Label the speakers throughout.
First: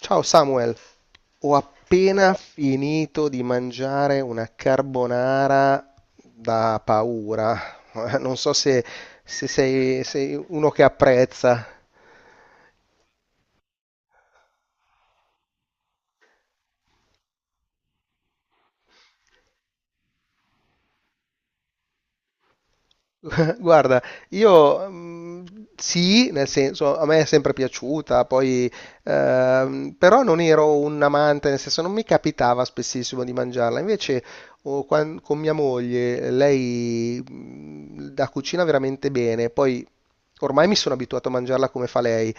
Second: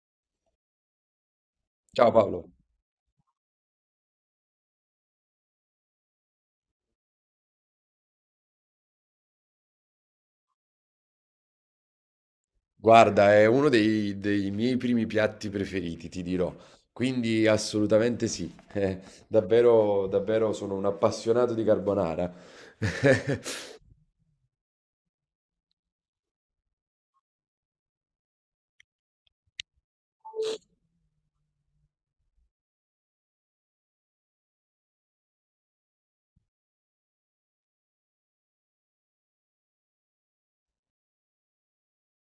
Speaker 1: Ciao Samuel, ho
Speaker 2: Ciao
Speaker 1: appena
Speaker 2: Paolo,
Speaker 1: finito di mangiare una carbonara da paura. Non so se sei uno che apprezza.
Speaker 2: guarda, è uno dei, dei miei primi piatti preferiti, ti dirò, quindi assolutamente sì, eh, davvero, davvero sono un appassionato di carbonara.
Speaker 1: Guarda, io sì, nel senso, a me è sempre piaciuta, poi, però non ero un amante, nel senso, non mi capitava spessissimo di mangiarla. Invece, oh, con mia moglie, lei la cucina veramente bene, poi ormai mi sono abituato a mangiarla come fa lei.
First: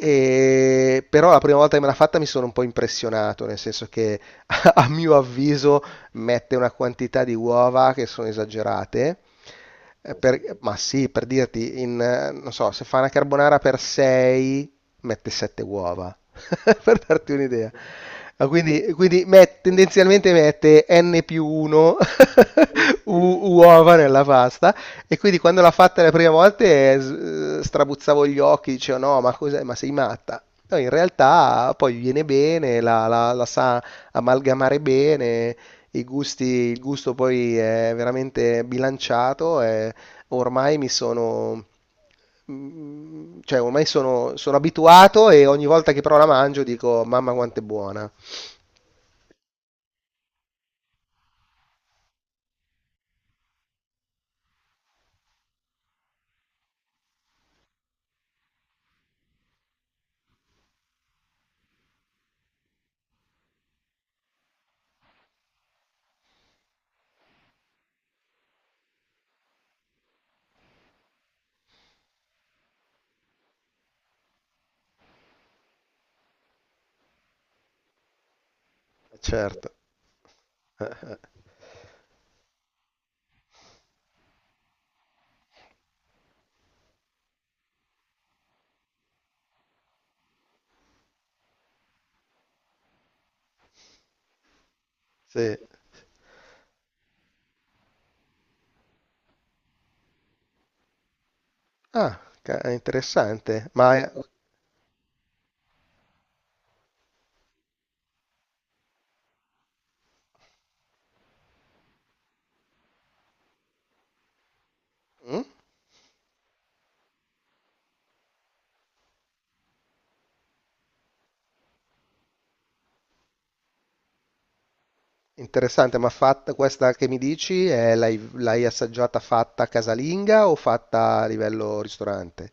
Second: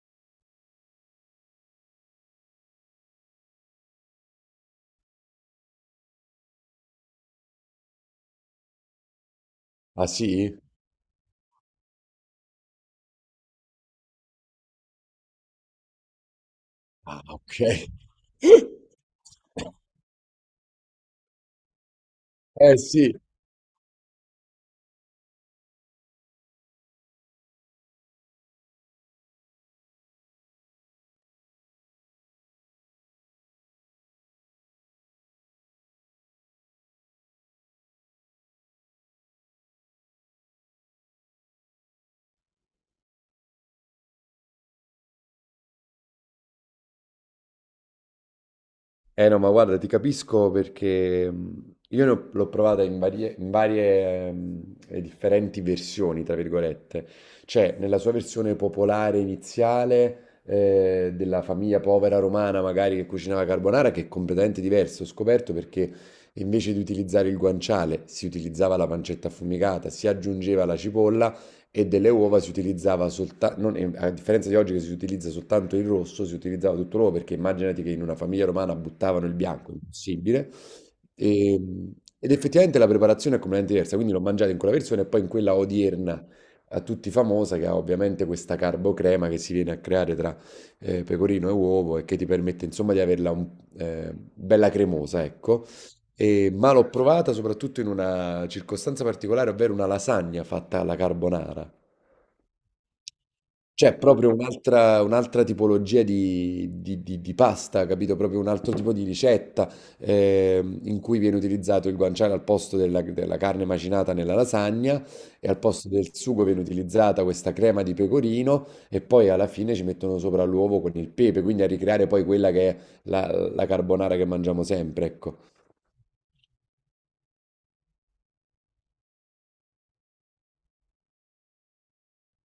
Speaker 1: Però la prima volta che me l'ha fatta mi sono un po' impressionato, nel senso che a mio avviso mette una quantità di uova che sono esagerate,
Speaker 2: Ah sì?
Speaker 1: ma sì, per dirti, non so, se fa una carbonara per 6, mette 7 uova, per
Speaker 2: Ah
Speaker 1: darti
Speaker 2: ok.
Speaker 1: un'idea. Ah, quindi, tendenzialmente mette n più 1
Speaker 2: Eh sì.
Speaker 1: uova nella pasta e quindi quando l'ha fatta le prime volte strabuzzavo gli occhi, dicevo no, ma cos'è? Ma sei matta? No, in realtà poi viene bene, la sa amalgamare bene i gusti, il gusto poi è veramente bilanciato e ormai mi sono, cioè ormai sono abituato e ogni volta che però la mangio dico, mamma quanto è buona.
Speaker 2: Eh no, ma guarda, ti capisco perché io ne ho- l'ho provata in varie, e differenti versioni, tra virgolette. Cioè, nella sua versione popolare iniziale, della famiglia povera romana, magari che cucinava carbonara, che è completamente diverso. Ho scoperto perché invece di utilizzare il guanciale si utilizzava la pancetta affumicata, si aggiungeva la cipolla e delle uova si utilizzava soltanto, a differenza di oggi che si utilizza soltanto il rosso, si utilizzava tutto l'uovo perché immaginati che in una famiglia romana buttavano il bianco,
Speaker 1: Certo,
Speaker 2: impossibile. E- ed effettivamente la preparazione è completamente diversa, quindi l'ho mangiata in quella versione e poi in quella odierna a tutti famosa che ha ovviamente questa carbocrema che si viene a creare tra pecorino e uovo e che ti permette insomma di averla un- bella cremosa,
Speaker 1: sì.
Speaker 2: ecco. E- ma l'ho provata soprattutto in una circostanza particolare, ovvero una lasagna fatta alla carbonara.
Speaker 1: Ah, è interessante.
Speaker 2: C'è proprio un'altra tipologia di, di pasta, capito? Proprio un altro tipo di ricetta in cui viene utilizzato il guanciale al posto della, della carne macinata nella lasagna
Speaker 1: Mm?
Speaker 2: e al posto del sugo viene utilizzata questa crema di pecorino e poi alla fine ci mettono sopra l'uovo con il pepe, quindi a ricreare poi quella che è la, la carbonara che mangiamo sempre, ecco.
Speaker 1: Interessante, ma fatta questa che mi dici, l'hai assaggiata fatta casalinga o fatta a livello ristorante?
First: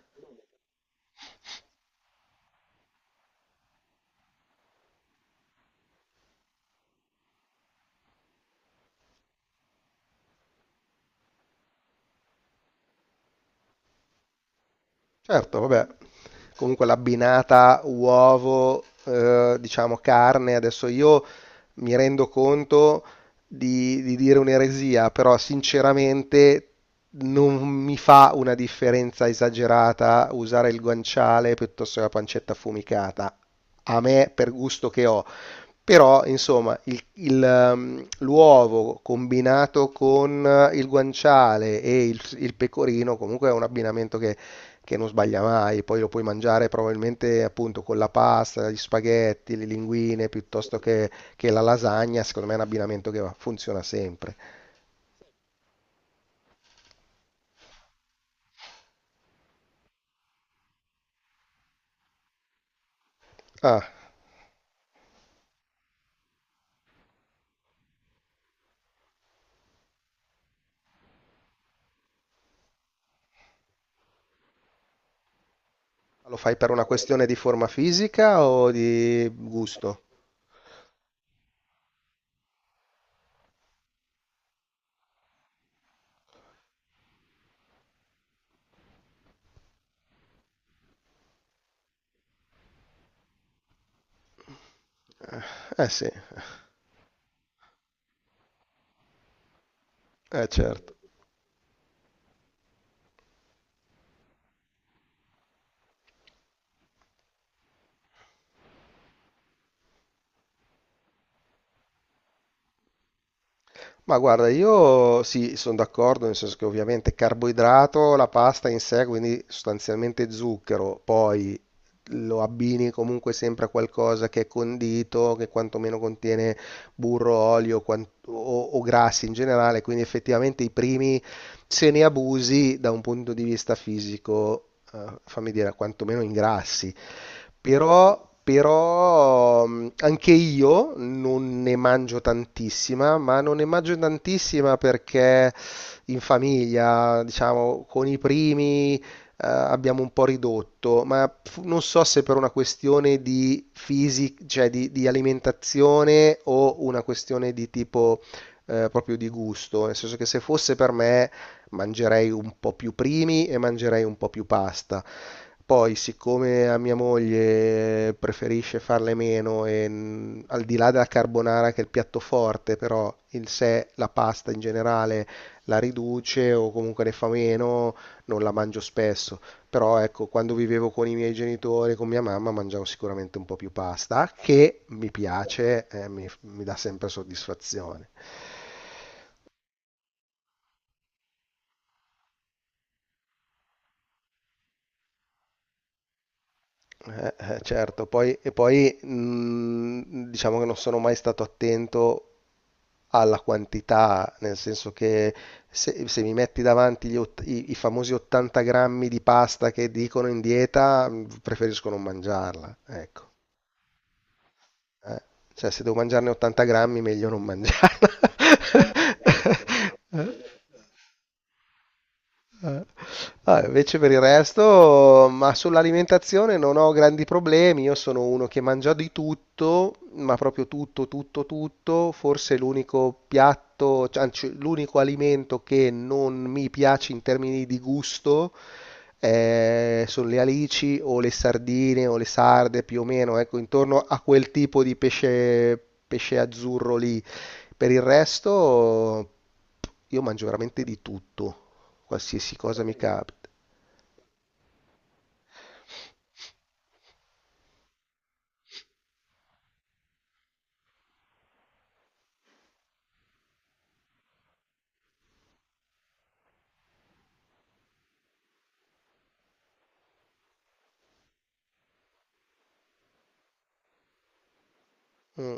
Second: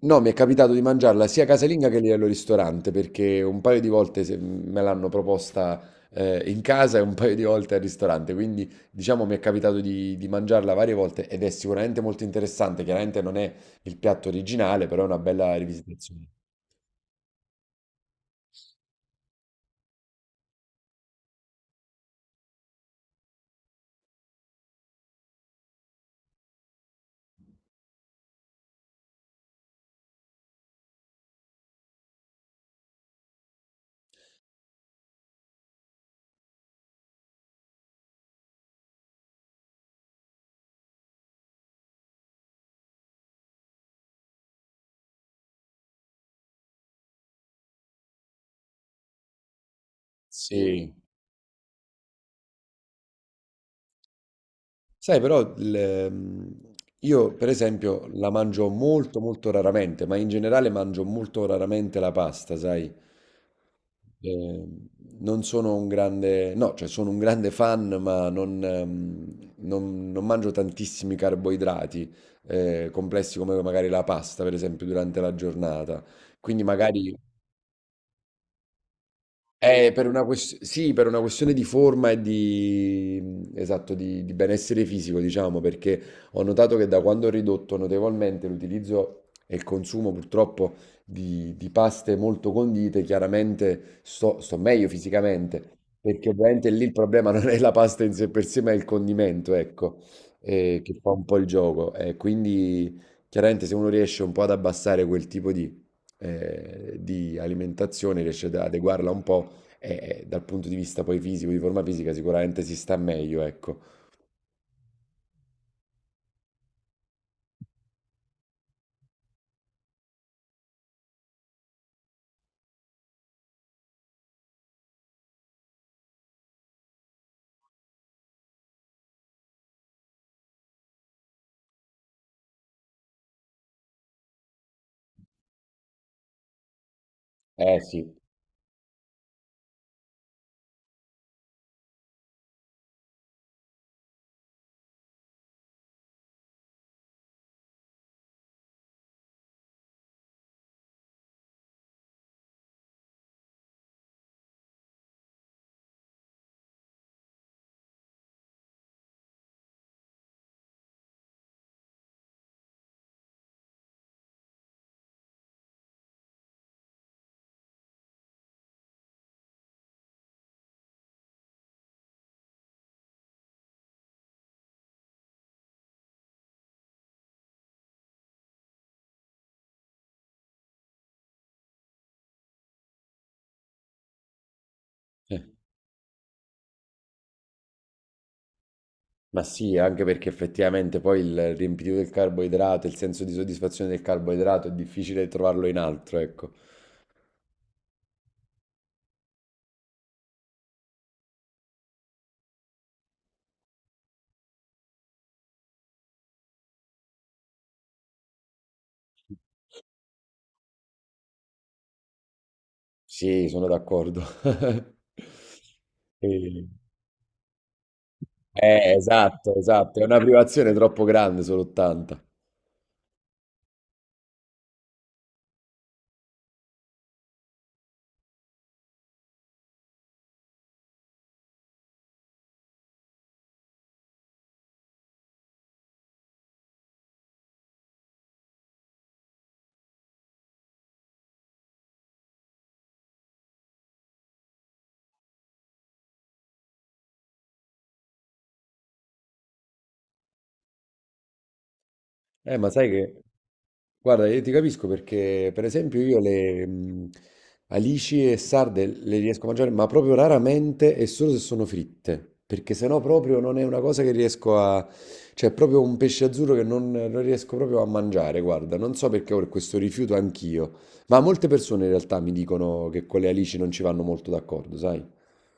Speaker 2: No, mi è capitato di mangiarla sia casalinga che lì al ristorante, perché un paio di volte me l'hanno proposta in casa e un paio di volte al ristorante, quindi diciamo mi è capitato di mangiarla varie volte ed è sicuramente molto interessante, chiaramente non è il piatto originale, però è una bella
Speaker 1: Certo, vabbè.
Speaker 2: rivisitazione.
Speaker 1: Comunque l'abbinata uovo, diciamo carne, adesso io mi rendo conto di dire un'eresia, però sinceramente non mi fa una differenza esagerata usare il guanciale piuttosto che la pancetta affumicata, a me per gusto che ho. Però, insomma, l'uovo combinato con il guanciale e il pecorino comunque è un abbinamento che non sbaglia mai, poi lo puoi mangiare probabilmente appunto con la pasta, gli spaghetti, le linguine piuttosto
Speaker 2: Sì.
Speaker 1: che la lasagna, secondo me è un abbinamento che funziona sempre.
Speaker 2: Sai, però il- io per esempio la mangio molto molto raramente, ma in generale mangio molto raramente la pasta, sai?
Speaker 1: Ah,
Speaker 2: Eh, non sono un grande, no, cioè sono un grande fan, ma non, non- non mangio tantissimi carboidrati complessi come magari la pasta, per esempio, durante la giornata.
Speaker 1: lo fai
Speaker 2: Quindi
Speaker 1: per una
Speaker 2: magari
Speaker 1: questione di forma fisica o di gusto?
Speaker 2: per una ques- sì, per una questione di forma e di, esatto, di benessere fisico, diciamo, perché ho notato che da quando ho ridotto notevolmente l'utilizzo e il consumo purtroppo di paste molto condite, chiaramente sto, sto meglio fisicamente,
Speaker 1: Eh sì,
Speaker 2: perché ovviamente lì il problema non è la pasta in sé per sé, ma è il condimento, ecco,
Speaker 1: eh
Speaker 2: che
Speaker 1: certo.
Speaker 2: fa un po' il gioco. E quindi chiaramente se uno riesce un po' ad abbassare quel tipo di alimentazione, riesce ad adeguarla un po', e dal punto di vista poi fisico, di forma fisica, sicuramente si sta meglio, ecco.
Speaker 1: Ma guarda, io sì, sono d'accordo, nel senso che ovviamente carboidrato, la pasta in sé, quindi sostanzialmente zucchero, poi lo abbini comunque sempre a qualcosa che è condito, che quantomeno contiene burro, olio o grassi in generale, quindi effettivamente i primi, se ne abusi da un punto di vista fisico, fammi dire, quantomeno ingrassi.
Speaker 2: Eh sì,
Speaker 1: Però, anche io non ne mangio tantissima, ma non ne mangio tantissima perché in famiglia, diciamo, con i primi, abbiamo un po' ridotto, ma non so se per una questione di fisica, cioè di alimentazione o una questione di tipo proprio di gusto, nel senso che se fosse per me mangerei un po' più primi e mangerei un po' più pasta. Poi, siccome a mia moglie preferisce farle meno e al di là della carbonara che è il piatto forte, però in sé la pasta in generale la riduce o comunque ne fa meno, non la mangio spesso. Però ecco, quando vivevo con i miei genitori, con mia mamma, mangiavo sicuramente un po' più pasta, che mi
Speaker 2: eh.
Speaker 1: piace, mi dà sempre soddisfazione.
Speaker 2: Ma sì, anche perché effettivamente poi il riempitivo del carboidrato, il senso di soddisfazione del carboidrato è difficile trovarlo in altro, ecco.
Speaker 1: Eh, certo, poi, e poi diciamo che non sono mai stato attento alla quantità, nel senso che se mi metti davanti gli i famosi 80 grammi di pasta che dicono in dieta, preferisco non mangiarla, ecco.
Speaker 2: Sì, sono d'accordo.
Speaker 1: Eh, Cioè, se devo mangiarne 80
Speaker 2: E-
Speaker 1: grammi, meglio non mangiarla.
Speaker 2: eh, esatto, esatto, è una
Speaker 1: Eh.
Speaker 2: privazione troppo grande solo 80.
Speaker 1: Eh. Ah, invece per il resto, ma sull'alimentazione non ho grandi problemi. Io sono uno che mangia di tutto, ma proprio tutto, tutto, tutto. Forse l'unico piatto, cioè, anzi, l'unico alimento che non mi piace in termini di gusto, sono le alici o le sardine o le sarde, più o meno, ecco, intorno a quel tipo di pesce, pesce azzurro lì. Per il resto, io mangio veramente di tutto, qualsiasi
Speaker 2: Ma
Speaker 1: cosa
Speaker 2: sai
Speaker 1: mi
Speaker 2: che...
Speaker 1: capita.
Speaker 2: Guarda, io ti capisco perché, per esempio, io le alici e sarde le riesco a mangiare, ma proprio raramente e solo se sono fritte, perché sennò proprio non è una cosa che riesco a... Cioè è proprio un pesce azzurro che non, non riesco proprio a mangiare, guarda, non so perché ho questo rifiuto anch'io, ma molte persone in realtà mi dicono che con le alici non ci vanno molto d'accordo, sai?
Speaker 1: Mm,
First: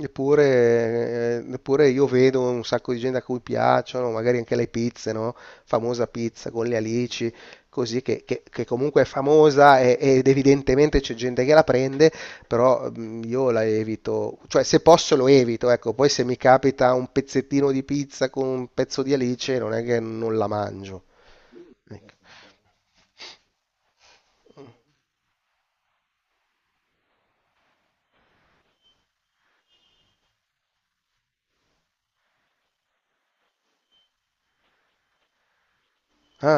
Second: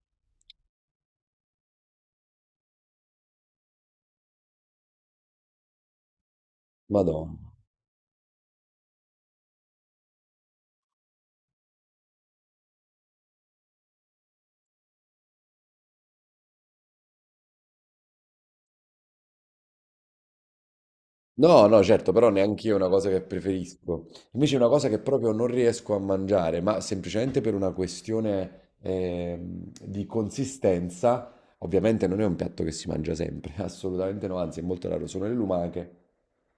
Speaker 1: eppure, io vedo un sacco di gente a cui piacciono, magari anche le pizze, no? Famosa pizza con le alici,
Speaker 2: Madonna.
Speaker 1: così che comunque è famosa ed evidentemente c'è gente che la prende, però io la evito, cioè se posso lo evito, ecco, poi se mi capita un pezzettino di pizza con un pezzo di alice non è che non la mangio.
Speaker 2: No, no, certo, però neanche io è una cosa che preferisco. Invece è una cosa che proprio non riesco a mangiare, ma semplicemente per una questione di consistenza. Ovviamente non è un piatto che si mangia sempre, assolutamente no, anzi è molto raro, sono le lumache.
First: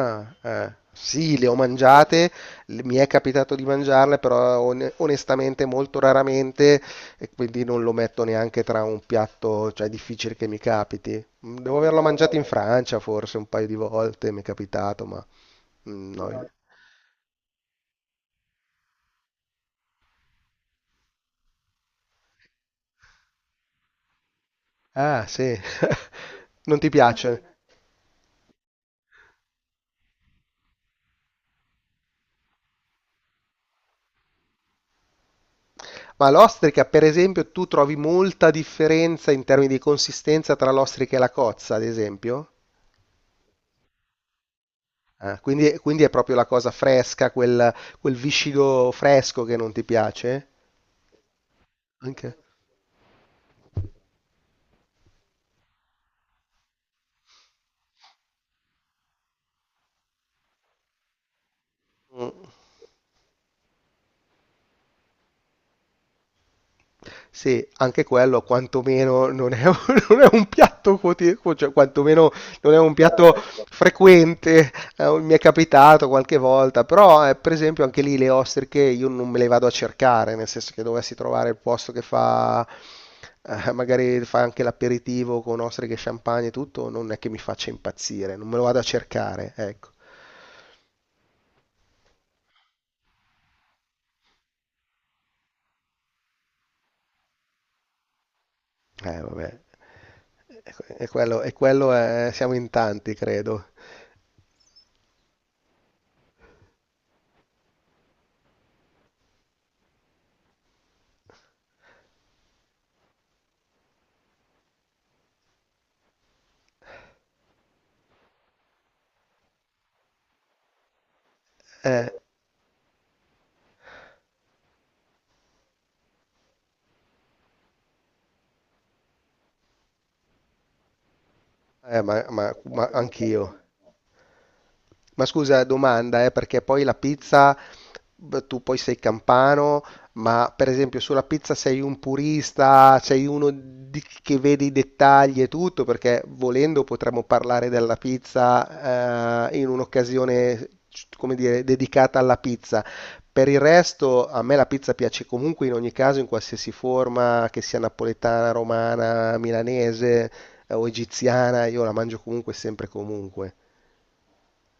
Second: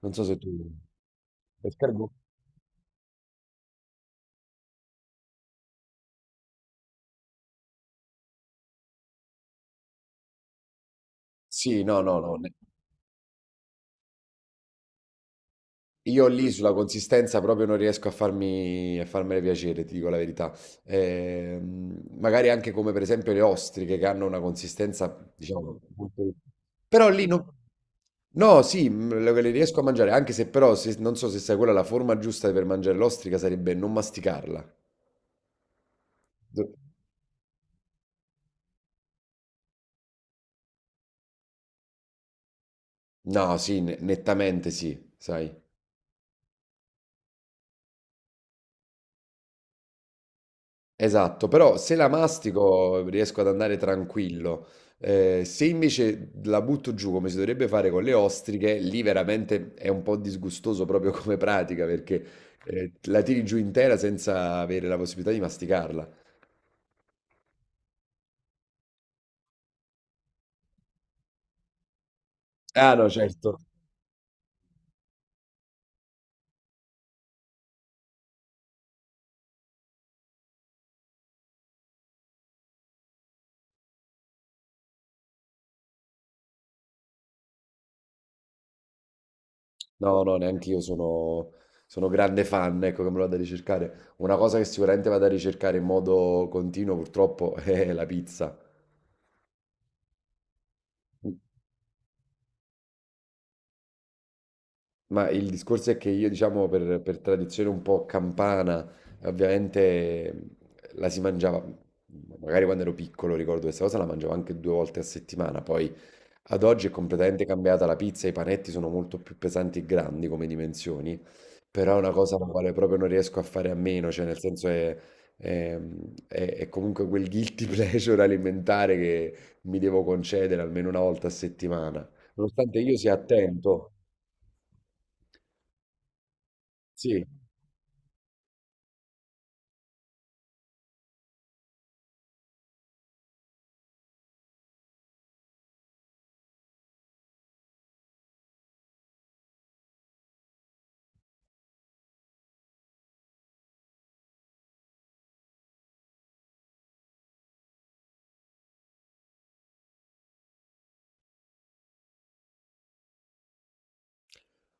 Speaker 2: Non so se tu...
Speaker 1: Sì, le ho
Speaker 2: Escargot?
Speaker 1: mangiate, mi è capitato di mangiarle, però onestamente molto raramente e quindi non lo metto neanche tra un piatto, cioè è difficile che mi capiti. Devo
Speaker 2: Sì, no,
Speaker 1: averlo
Speaker 2: no,
Speaker 1: mangiato
Speaker 2: no.
Speaker 1: in Francia forse un paio di volte, mi è capitato, ma
Speaker 2: Io
Speaker 1: no.
Speaker 2: lì sulla consistenza proprio non riesco a farmi, a farmene piacere, ti dico la verità. Magari anche come per esempio le ostriche che hanno una consistenza,
Speaker 1: Ah, sì.
Speaker 2: diciamo, molto-
Speaker 1: Non ti
Speaker 2: però lì non...
Speaker 1: piace?
Speaker 2: No, sì, le riesco a mangiare, anche se però se- non so se sai quella la forma giusta per mangiare l'ostrica sarebbe non masticarla.
Speaker 1: Ma
Speaker 2: Do-
Speaker 1: l'ostrica, per esempio, tu trovi molta differenza in termini di consistenza tra l'ostrica e la cozza, ad esempio?
Speaker 2: no, sì, ne- nettamente sì,
Speaker 1: Ah,
Speaker 2: sai.
Speaker 1: quindi è proprio la cosa fresca, quel viscido fresco che non ti piace?
Speaker 2: Esatto, però se la
Speaker 1: Anche,
Speaker 2: mastico riesco ad andare tranquillo. Se invece la butto giù come si dovrebbe fare con le ostriche, lì veramente è un po' disgustoso proprio come pratica perché
Speaker 1: Mm.
Speaker 2: la tiri giù intera senza avere la possibilità di masticarla.
Speaker 1: Sì, anche quello quantomeno non è, un non è un piatto quotidiano, cioè quantomeno non è un
Speaker 2: Ah no,
Speaker 1: piatto
Speaker 2: certo.
Speaker 1: frequente, mi è capitato qualche volta, però per esempio anche lì le ostriche io non me le vado a cercare, nel senso che dovessi trovare il posto che fa, magari fa anche l'aperitivo con ostriche, champagne e tutto, non è che mi faccia impazzire, non me lo vado a cercare, ecco.
Speaker 2: No, no, neanche io sono, sono grande fan, ecco che me lo vado a ricercare. Una cosa che sicuramente vado a ricercare in modo continuo purtroppo è la pizza.
Speaker 1: Vabbè, e quello, siamo in tanti, credo.
Speaker 2: Ma il discorso è che io, diciamo, per tradizione un po' campana, ovviamente la si mangiava, magari quando ero piccolo ricordo questa cosa, la mangiavo anche due volte a settimana, poi ad oggi è completamente cambiata la pizza, i panetti sono molto più pesanti e grandi come dimensioni, però è una
Speaker 1: Eh,
Speaker 2: cosa la quale proprio non riesco a fare a meno, cioè nel senso è- è comunque quel guilty pleasure alimentare che mi devo concedere almeno una volta a settimana,
Speaker 1: Ma, ma-
Speaker 2: nonostante
Speaker 1: ma
Speaker 2: io sia
Speaker 1: anch'io.
Speaker 2: attento,
Speaker 1: Ma scusa, domanda, perché poi la
Speaker 2: sì.
Speaker 1: pizza, beh, tu poi sei campano, ma per esempio sulla pizza sei un purista, sei uno che vede i dettagli e tutto, perché volendo potremmo parlare della pizza, in un'occasione, come dire, dedicata alla pizza. Per il resto, a me la pizza piace comunque in ogni caso, in qualsiasi forma, che sia napoletana, romana, milanese. O egiziana, io la mangio comunque e sempre e comunque.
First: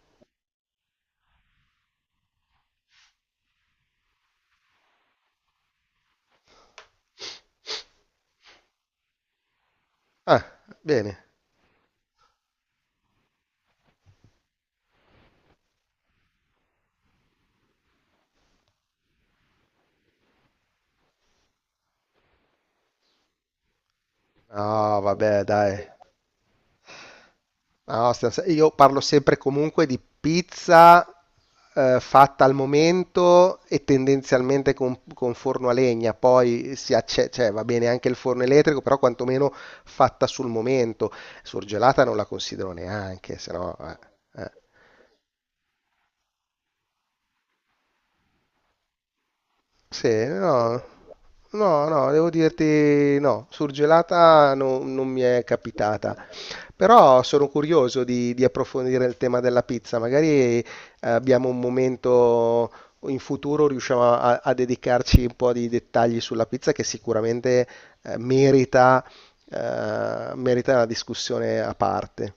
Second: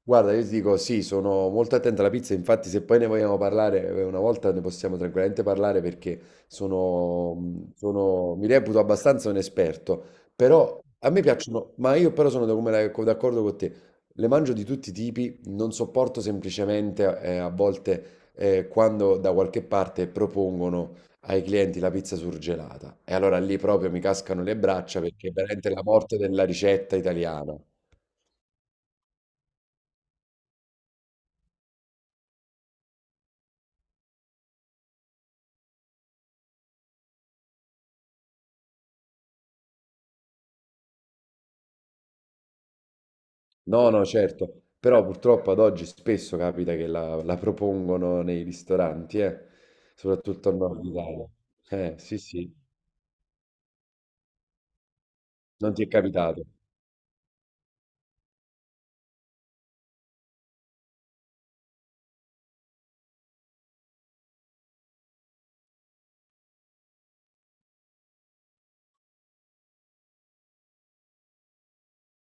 Speaker 2: Guarda, io ti dico sì, sono molto attento alla pizza, infatti se poi ne vogliamo parlare una volta ne possiamo tranquillamente parlare perché sono, sono- mi reputo abbastanza un esperto,
Speaker 1: Ah,
Speaker 2: però a
Speaker 1: bene.
Speaker 2: me piacciono, ma io però sono da- come la- co- d'accordo con te, le mangio di tutti i tipi, non sopporto semplicemente a volte quando da qualche parte propongono ai clienti la pizza surgelata e allora lì proprio mi cascano le braccia
Speaker 1: No,
Speaker 2: perché è
Speaker 1: vabbè,
Speaker 2: veramente la
Speaker 1: dai.
Speaker 2: morte della ricetta italiana.
Speaker 1: No, stiamo se- io parlo sempre e comunque di pizza, fatta al momento e tendenzialmente con forno a legna. Poi cioè, va bene anche il forno elettrico, però quantomeno fatta sul momento. Surgelata non la considero neanche, se no
Speaker 2: No, no,
Speaker 1: eh.
Speaker 2: certo, però purtroppo ad oggi spesso capita che la, la propongono nei ristoranti,
Speaker 1: Sì,
Speaker 2: soprattutto al
Speaker 1: no.
Speaker 2: nord Italia.
Speaker 1: No, no,
Speaker 2: Sì,
Speaker 1: devo
Speaker 2: sì,
Speaker 1: dirti no, surgelata non mi è
Speaker 2: non ti è
Speaker 1: capitata.
Speaker 2: capitato.
Speaker 1: Però sono curioso di approfondire il tema della pizza. Magari abbiamo un momento in futuro, riusciamo a dedicarci un po' di dettagli sulla pizza che sicuramente eh, merita, merita una discussione a parte.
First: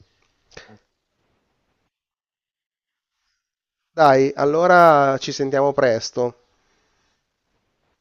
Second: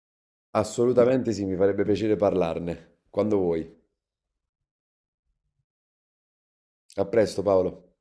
Speaker 2: Assolutamente sì, mi farebbe piacere parlarne, quando vuoi.
Speaker 1: Dai, allora ci sentiamo presto.
Speaker 2: A presto, Paolo.